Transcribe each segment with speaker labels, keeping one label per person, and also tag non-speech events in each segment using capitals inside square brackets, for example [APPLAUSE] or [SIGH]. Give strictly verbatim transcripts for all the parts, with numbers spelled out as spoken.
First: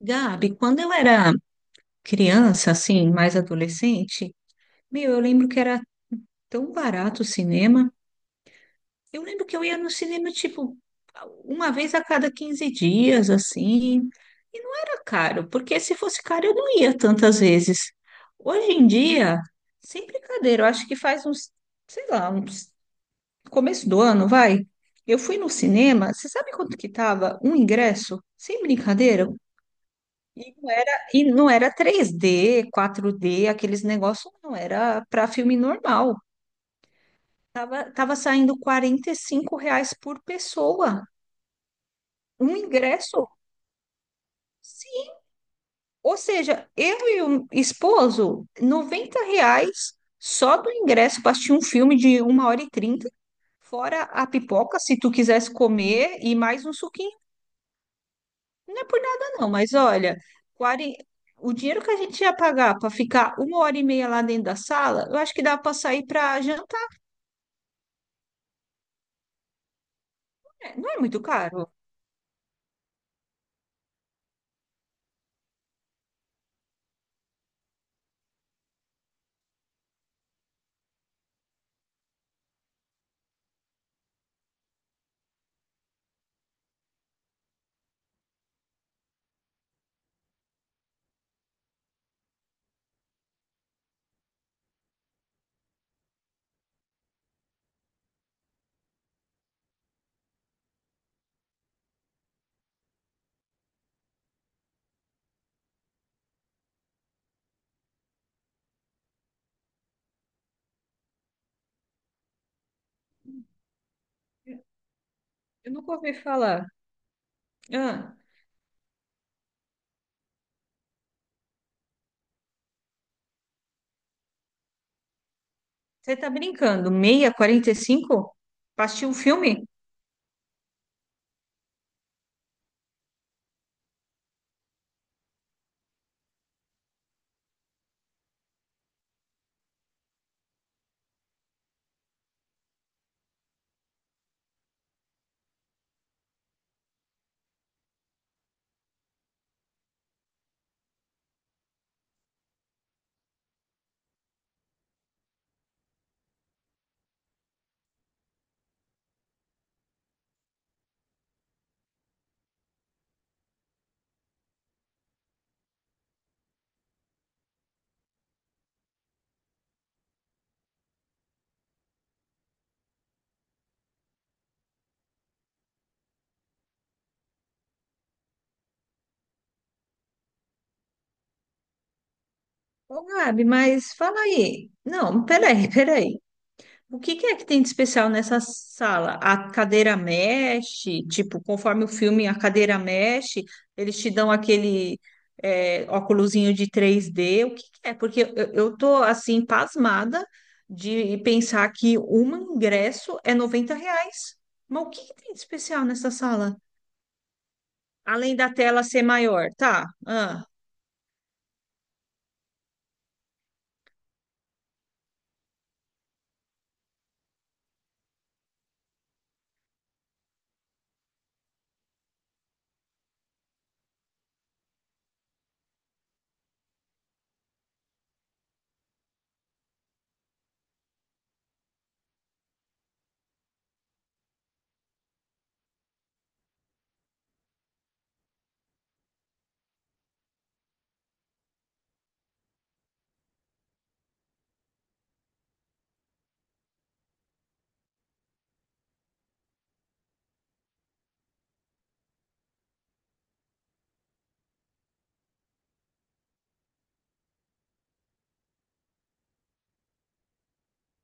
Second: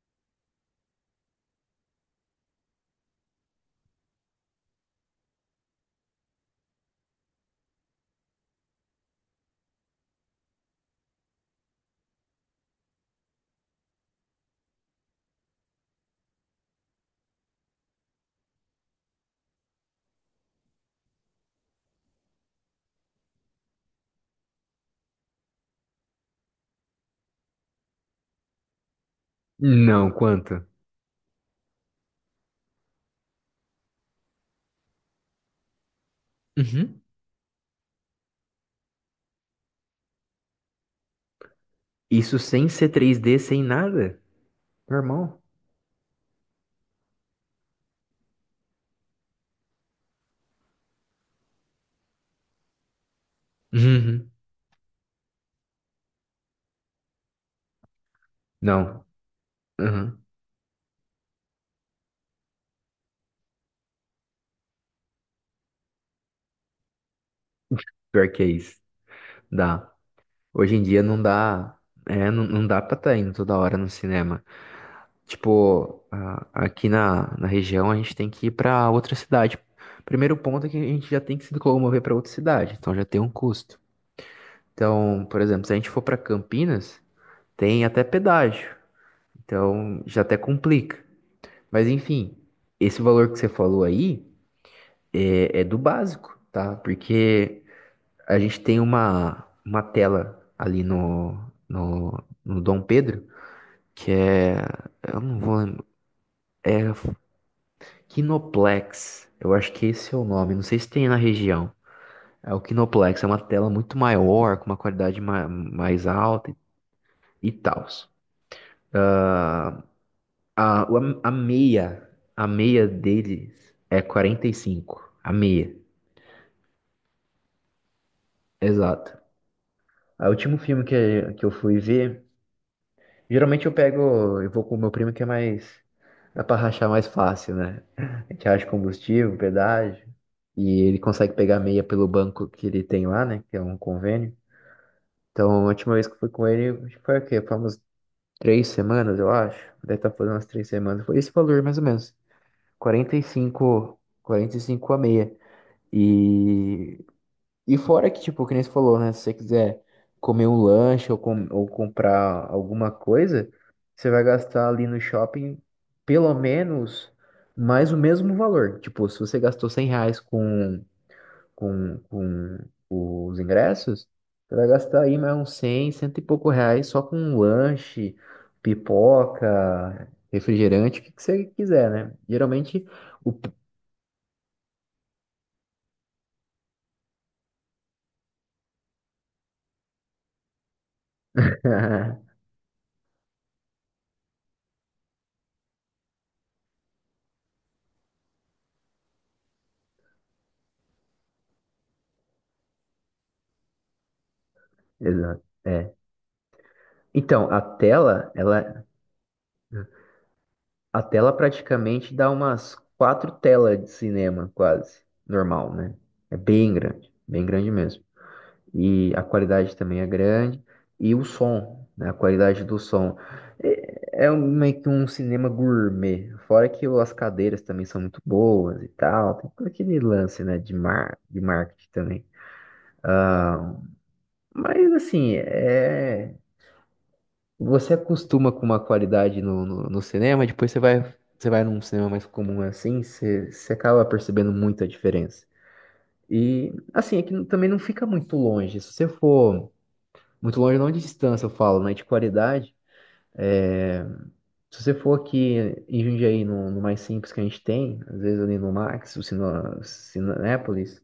Speaker 1: Gabi, quando eu era criança, assim, mais adolescente, meu, eu lembro que era tão barato o cinema. Eu lembro que eu ia no cinema, tipo, uma vez a cada quinze dias, assim, e não era caro, porque se fosse caro eu não ia tantas vezes. Hoje em dia, sem brincadeira, eu acho que faz uns, sei lá, uns começo do ano, vai. Eu fui no cinema, você sabe quanto que tava um ingresso? Sem brincadeira,
Speaker 2: Não,
Speaker 1: E
Speaker 2: quanto?
Speaker 1: não era, e não era três dê, quatro dê, aqueles negócios, não, era para filme normal.
Speaker 2: Uhum.
Speaker 1: Tava, tava saindo quarenta e cinco reais por pessoa,
Speaker 2: Isso
Speaker 1: um
Speaker 2: sem ser
Speaker 1: ingresso.
Speaker 2: três D, sem nada?
Speaker 1: Sim.
Speaker 2: Normal.
Speaker 1: Ou seja, eu e o esposo, noventa reais só do ingresso para assistir um filme de uma hora e trinta, fora a
Speaker 2: Uhum.
Speaker 1: pipoca, se tu quisesse comer, e mais um suquinho. Não é por
Speaker 2: Não.
Speaker 1: nada, não, mas olha,
Speaker 2: Uhum.
Speaker 1: quarenta, o dinheiro que a gente ia pagar para ficar uma hora e meia lá dentro da sala, eu acho que dá para sair para jantar.
Speaker 2: Pior que é isso. Dá. Hoje em
Speaker 1: Não é
Speaker 2: dia não
Speaker 1: muito caro.
Speaker 2: dá. É, não, não dá pra estar indo toda hora no cinema. Tipo, a- aqui na, na região a gente tem que ir pra outra cidade. Primeiro ponto é que a gente já tem que se locomover pra outra cidade, então já tem um custo. Então, por exemplo, se a gente for pra Campinas, tem até pedágio. Então já até complica. Mas enfim, esse valor que você falou aí é, é do básico, tá? Porque a gente tem uma, uma tela ali no, no, no Dom Pedro, que é. Eu não vou lembrar. É Kinoplex. Eu acho que esse é o nome. Não sei se tem na região. É o Kinoplex, é uma tela muito maior, com uma qualidade ma-
Speaker 1: Eu nunca
Speaker 2: mais
Speaker 1: ouvi
Speaker 2: alta
Speaker 1: falar.
Speaker 2: e tal.
Speaker 1: Ah,
Speaker 2: Ah, a, o- a meia, a meia deles é quarenta e cinco. A meia,
Speaker 1: você tá brincando? Meia, quarenta e cinco? Pra assistir um
Speaker 2: exato.
Speaker 1: filme?
Speaker 2: Ah, o último filme que, que eu fui ver, geralmente eu pego, eu vou com o meu primo que é mais, dá pra rachar mais fácil, né? A gente racha combustível, pedágio, e ele consegue pegar meia pelo banco que ele tem lá, né? Que é um convênio. Então, a última vez que eu fui com ele, acho que foi o quê? Foi umas três semanas, eu acho. Deve estar fazendo umas três semanas. Foi esse valor, mais ou menos. quarenta quarenta e cinco, quarenta e cinco a meia. E E fora que, tipo, que nem você falou, né? Se você quiser comer um lanche ou, com, ou comprar alguma coisa, você vai gastar ali no shopping pelo menos mais o mesmo valor. Tipo, se você gastou cem reais com, com, com os ingressos, você vai gastar aí mais uns cem, cento e pouco reais só com um lanche, pipoca, refrigerante, o que que você quiser, né? Geralmente,
Speaker 1: Ô,
Speaker 2: o...
Speaker 1: Gabi, mas fala aí. Não, peraí, peraí. O que que é que tem de especial nessa sala? A cadeira mexe, tipo, conforme o filme, a
Speaker 2: [LAUGHS]
Speaker 1: cadeira mexe, eles te dão aquele é, óculosinho de três d. O que que é? Porque eu, eu tô assim, pasmada de pensar que um ingresso é noventa reais. Mas o que que tem de
Speaker 2: Exato.
Speaker 1: especial
Speaker 2: É.
Speaker 1: nessa sala?
Speaker 2: Então, a tela,
Speaker 1: Além da tela
Speaker 2: ela.
Speaker 1: ser maior, tá? Ah,
Speaker 2: A tela praticamente dá umas quatro telas de cinema, quase. Normal, né? É bem grande, bem grande mesmo. E a qualidade também é grande. E o som, né? A qualidade do som. É, é um- meio que um cinema gourmet. Fora que o as cadeiras também são muito boas e tal. Tem todo aquele lance, né? De mar, de marketing também. Ah, mas assim, é. Você acostuma com uma qualidade no, no, no cinema, depois você vai, você vai num cinema mais comum assim, você, você acaba percebendo muito a diferença. E assim, é que não- também não fica muito longe. Se você for muito longe, não de distância eu falo, né? De qualidade. É, se você for aqui em Jundiaí, no, no mais simples que a gente tem, às vezes ali no Max, o Cine- Cinépolis,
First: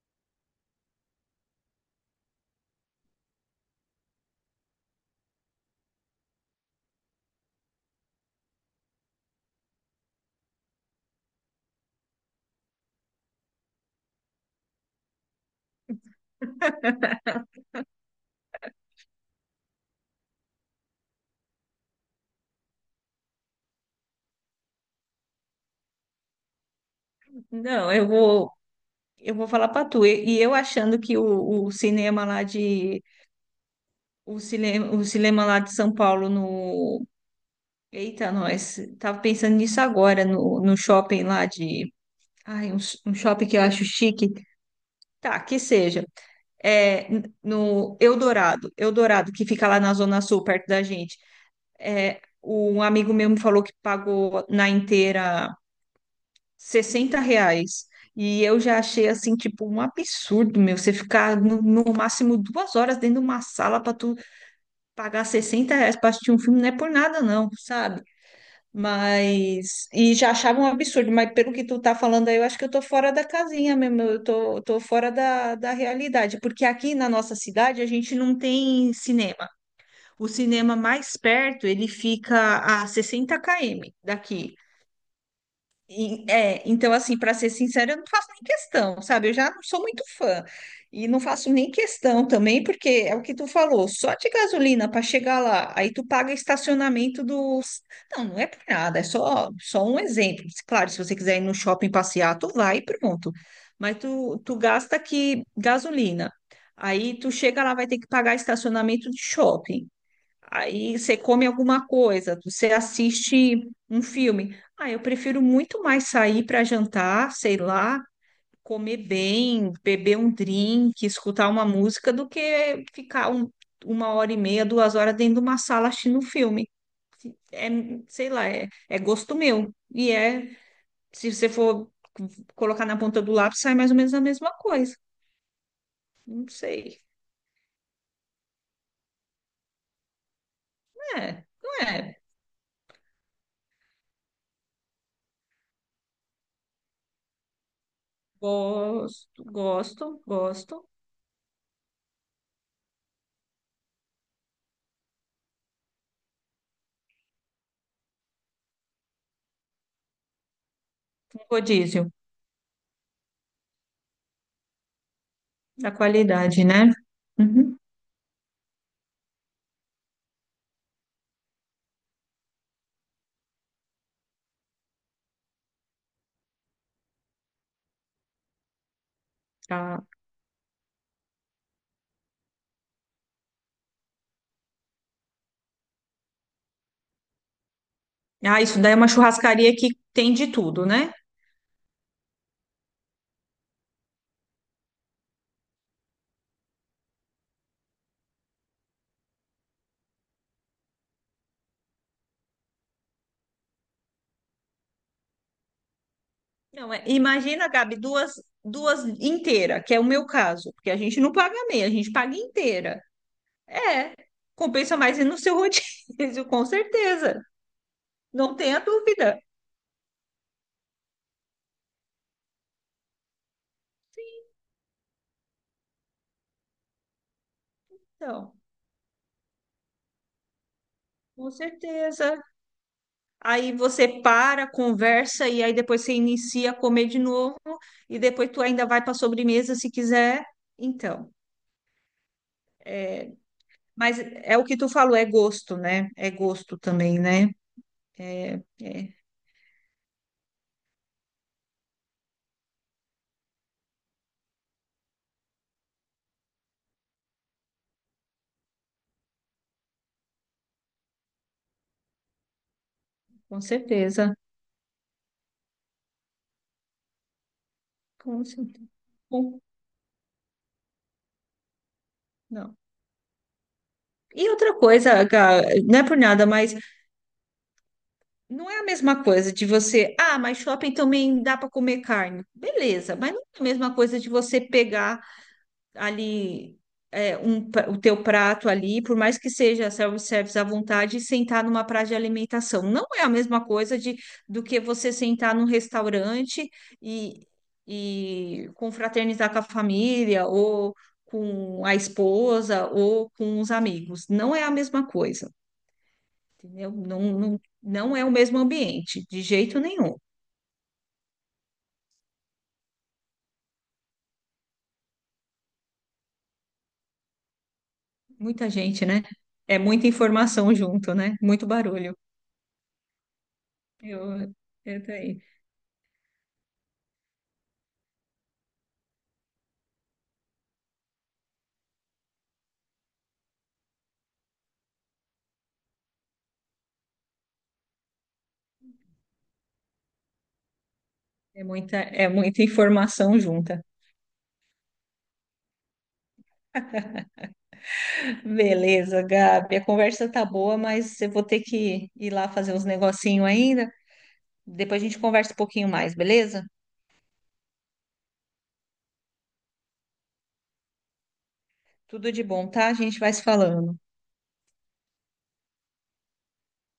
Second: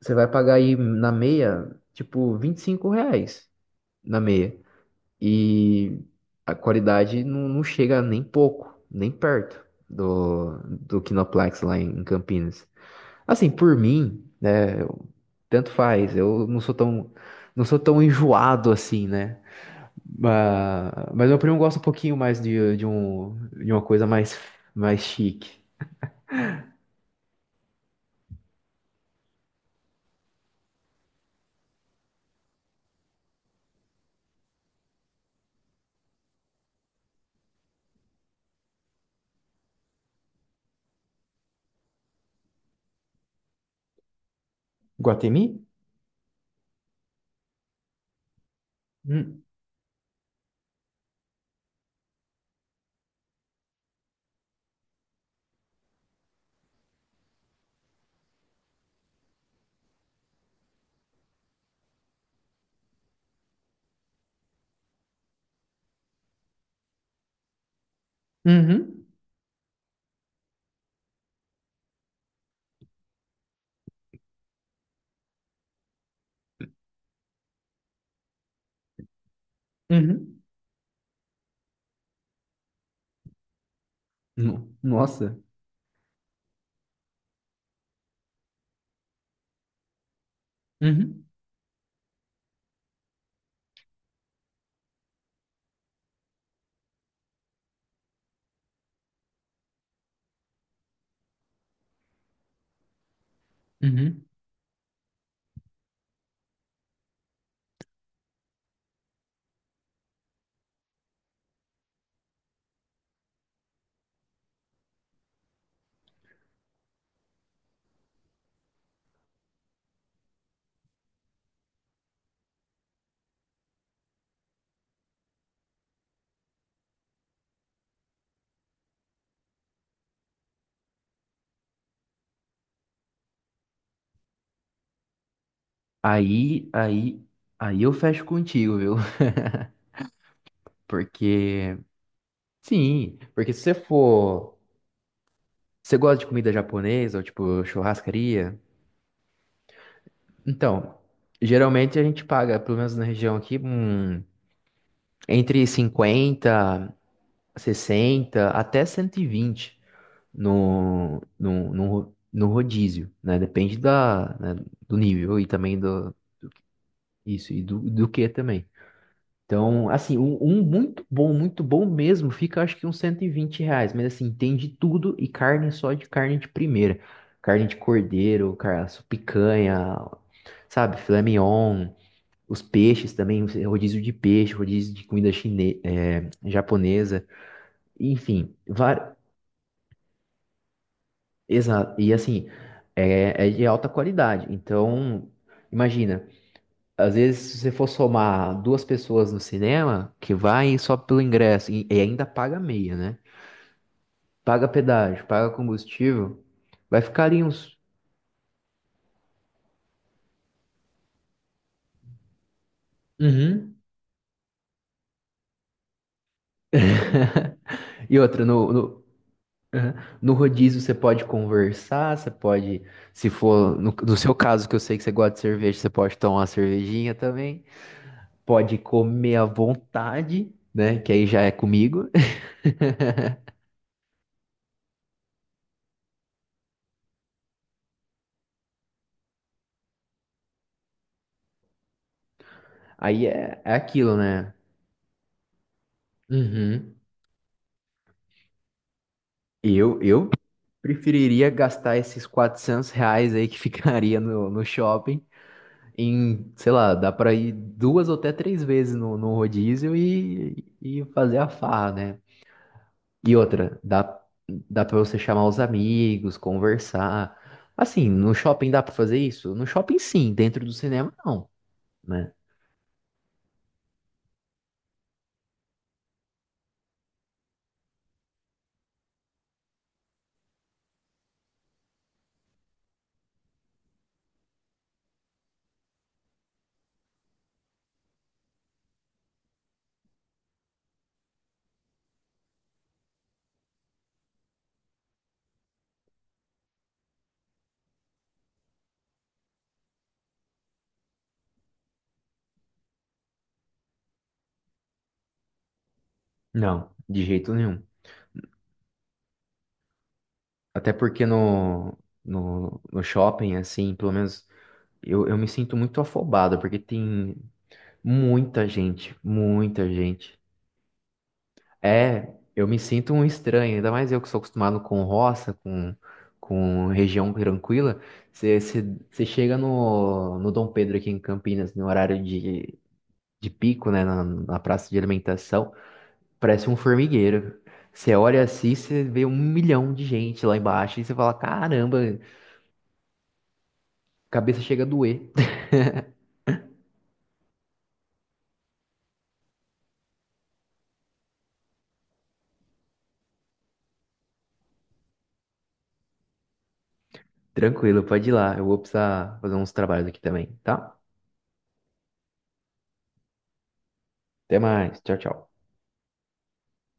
Speaker 2: você vai pagar aí na meia, tipo, vinte e cinco reais na meia. E a qualidade não, não chega nem pouco, nem perto do, do Kinoplex lá em Campinas. Assim, por mim, né, eu- tanto faz, eu não sou tão, não sou tão enjoado assim, né? Mas, mas meu primo gosta um pouquinho mais de, de, um, de uma coisa mais, mais chique.
Speaker 1: não, eu vou, eu vou falar pra tu. E, e eu achando que o, o cinema lá de o cinema, o cinema lá de São Paulo no. Eita, nós. Tava pensando nisso agora, no, no shopping lá de. Ai, um, s- um shopping que eu acho chique. Tá, que
Speaker 2: Guatemi?
Speaker 1: seja. É, n- no Eldorado, Eldorado,
Speaker 2: Hum.
Speaker 1: que fica lá na Zona Sul, perto da gente. É, um amigo meu me falou que pagou na inteira sessenta reais. E eu já achei assim, tipo, um absurdo, meu, você ficar no, no máximo duas horas dentro de uma sala para tu pagar sessenta reais para assistir um filme, não é por nada, não, sabe?
Speaker 2: Uhum.
Speaker 1: Mas. E já achava um absurdo, mas pelo que tu tá falando aí, eu acho que eu tô fora da casinha mesmo, eu tô, tô fora da, da realidade, porque aqui na nossa cidade a gente não tem cinema. O
Speaker 2: Uhum.
Speaker 1: cinema mais perto, ele fica a sessenta km daqui.
Speaker 2: No- Nossa.
Speaker 1: E, é, então, assim, para ser sincera, eu não faço nem questão, sabe? Eu já não sou muito fã e não
Speaker 2: Uhum.
Speaker 1: faço nem questão também, porque é o que tu falou, só de gasolina para chegar lá, aí tu paga estacionamento dos. Não, não é por nada, é só, só um exemplo. Claro, se você quiser ir no shopping passear, tu vai e pronto. Mas
Speaker 2: Uhum.
Speaker 1: tu, tu gasta aqui gasolina, aí tu chega lá, vai ter que pagar estacionamento de shopping. Aí você come alguma coisa, você assiste um filme. Ah, eu prefiro muito mais sair para jantar, sei lá, comer bem, beber um drink, escutar uma música, do que ficar um- uma hora e meia, duas horas dentro de uma sala assistindo um filme. É, sei lá, é, é gosto meu. E é, se você for colocar na ponta do lápis, sai mais ou menos a mesma coisa. Não
Speaker 2: Aí,
Speaker 1: sei.
Speaker 2: aí, aí eu fecho contigo, viu? [LAUGHS]
Speaker 1: É,
Speaker 2: Porque
Speaker 1: não é.
Speaker 2: sim, porque se você for. Você gosta de comida japonesa ou tipo churrascaria?
Speaker 1: Gosto, gosto, gosto.
Speaker 2: Então, geralmente a gente paga, pelo menos na região aqui, um, entre cinquenta, sessenta até cento e vinte no,
Speaker 1: Um
Speaker 2: no, no,
Speaker 1: rodízio.
Speaker 2: ro- no rodízio, né? Depende da, né, do nível e também
Speaker 1: Da
Speaker 2: do.
Speaker 1: qualidade, né?
Speaker 2: Isso, e
Speaker 1: Uhum.
Speaker 2: do, do que também. Então, assim, um, um muito bom, muito bom mesmo, fica acho que uns cento e vinte reais, mas assim, tem de tudo e carne só de carne de primeira. Carne de cordeiro, cara, picanha,
Speaker 1: Tá.
Speaker 2: sabe, filé mignon, os peixes também, rodízio de peixe, rodízio de comida chine é, japonesa, enfim,
Speaker 1: Ah, isso daí é uma
Speaker 2: var...
Speaker 1: churrascaria que tem de tudo, né?
Speaker 2: exato, e assim, é, é de alta qualidade. Então, imagina, às vezes, se você for somar duas pessoas no cinema, que vai só pelo ingresso e, e ainda paga meia, né? Paga pedágio, paga combustível,
Speaker 1: Não,
Speaker 2: vai
Speaker 1: é-
Speaker 2: ficar ali
Speaker 1: imagina,
Speaker 2: uns.
Speaker 1: Gabi, duas, duas inteira, que é o meu caso, porque a gente não paga meia, a gente paga inteira.
Speaker 2: Uhum.
Speaker 1: É, compensa mais ir no seu [LAUGHS] rodízio, com certeza.
Speaker 2: [LAUGHS] E outra,
Speaker 1: Não
Speaker 2: no,
Speaker 1: tenha
Speaker 2: no,
Speaker 1: dúvida.
Speaker 2: Uhum. no rodízio você pode conversar, você pode, se for, no, no seu caso, que eu sei que você gosta de cerveja, você pode tomar uma cervejinha também,
Speaker 1: Então,
Speaker 2: pode comer à vontade, né? Que aí já
Speaker 1: com
Speaker 2: é comigo.
Speaker 1: certeza.
Speaker 2: [LAUGHS]
Speaker 1: Aí você para, conversa e aí depois você inicia a comer de novo e depois tu ainda vai para sobremesa se quiser. Então.
Speaker 2: Aí
Speaker 1: é,
Speaker 2: é, é aquilo,
Speaker 1: Mas
Speaker 2: né?
Speaker 1: é o que tu falou, é gosto, né? É gosto
Speaker 2: Uhum.
Speaker 1: também, né? É, é,
Speaker 2: Eu, eu preferiria gastar esses quatrocentos reais aí que [LAUGHS] ficaria no, no shopping em, sei lá, dá pra ir duas ou até três vezes no, no rodízio e, e fazer a farra, né? E
Speaker 1: com
Speaker 2: outra, dá,
Speaker 1: certeza.
Speaker 2: dá pra você chamar os amigos, conversar. Assim, no
Speaker 1: Com
Speaker 2: shopping dá
Speaker 1: certeza.
Speaker 2: pra fazer isso?
Speaker 1: Bom.
Speaker 2: No shopping sim, dentro do cinema não, né?
Speaker 1: Não. E outra coisa, Gá, não é por nada, mas não é a mesma coisa de você, ah, mas shopping também dá para comer carne. Beleza, mas não é a mesma coisa de você pegar ali é, um pra- o teu prato ali, por mais que seja self-service à vontade, e sentar numa praia de alimentação. Não é a mesma coisa de, do que você sentar num restaurante e, e confraternizar com a família, ou com a esposa, ou com os amigos. Não é a mesma coisa,
Speaker 2: Não,
Speaker 1: entendeu? Não,
Speaker 2: de jeito
Speaker 1: não,
Speaker 2: nenhum.
Speaker 1: não é o mesmo ambiente, de jeito nenhum.
Speaker 2: Até porque no, no, no shopping, assim, pelo menos eu, eu me sinto muito afobado, porque tem muita
Speaker 1: Muita gente,
Speaker 2: gente,
Speaker 1: né? É
Speaker 2: muita
Speaker 1: muita
Speaker 2: gente.
Speaker 1: informação junto, né? Muito barulho.
Speaker 2: É, eu me sinto um estranho, ainda mais eu que sou
Speaker 1: Eu,
Speaker 2: acostumado com
Speaker 1: eu tô aí.
Speaker 2: roça, com, com região tranquila. Você chega no, no Dom Pedro aqui em Campinas, no horário de, de pico, né, na, na praça de alimentação, parece um formigueiro. Você olha assim, você vê um milhão de gente lá embaixo e você fala:
Speaker 1: É muita,
Speaker 2: caramba,
Speaker 1: é muita informação junta.
Speaker 2: cabeça chega a doer. [LAUGHS]
Speaker 1: Beleza, Gabi. A conversa tá boa, mas eu vou ter que ir lá fazer uns negocinho ainda. Depois a gente conversa um pouquinho mais, beleza?
Speaker 2: Tranquilo, pode ir lá, eu vou precisar fazer uns trabalhos aqui também, tá?
Speaker 1: Tudo de bom, tá? A gente vai se falando.
Speaker 2: Até mais, tchau, tchau.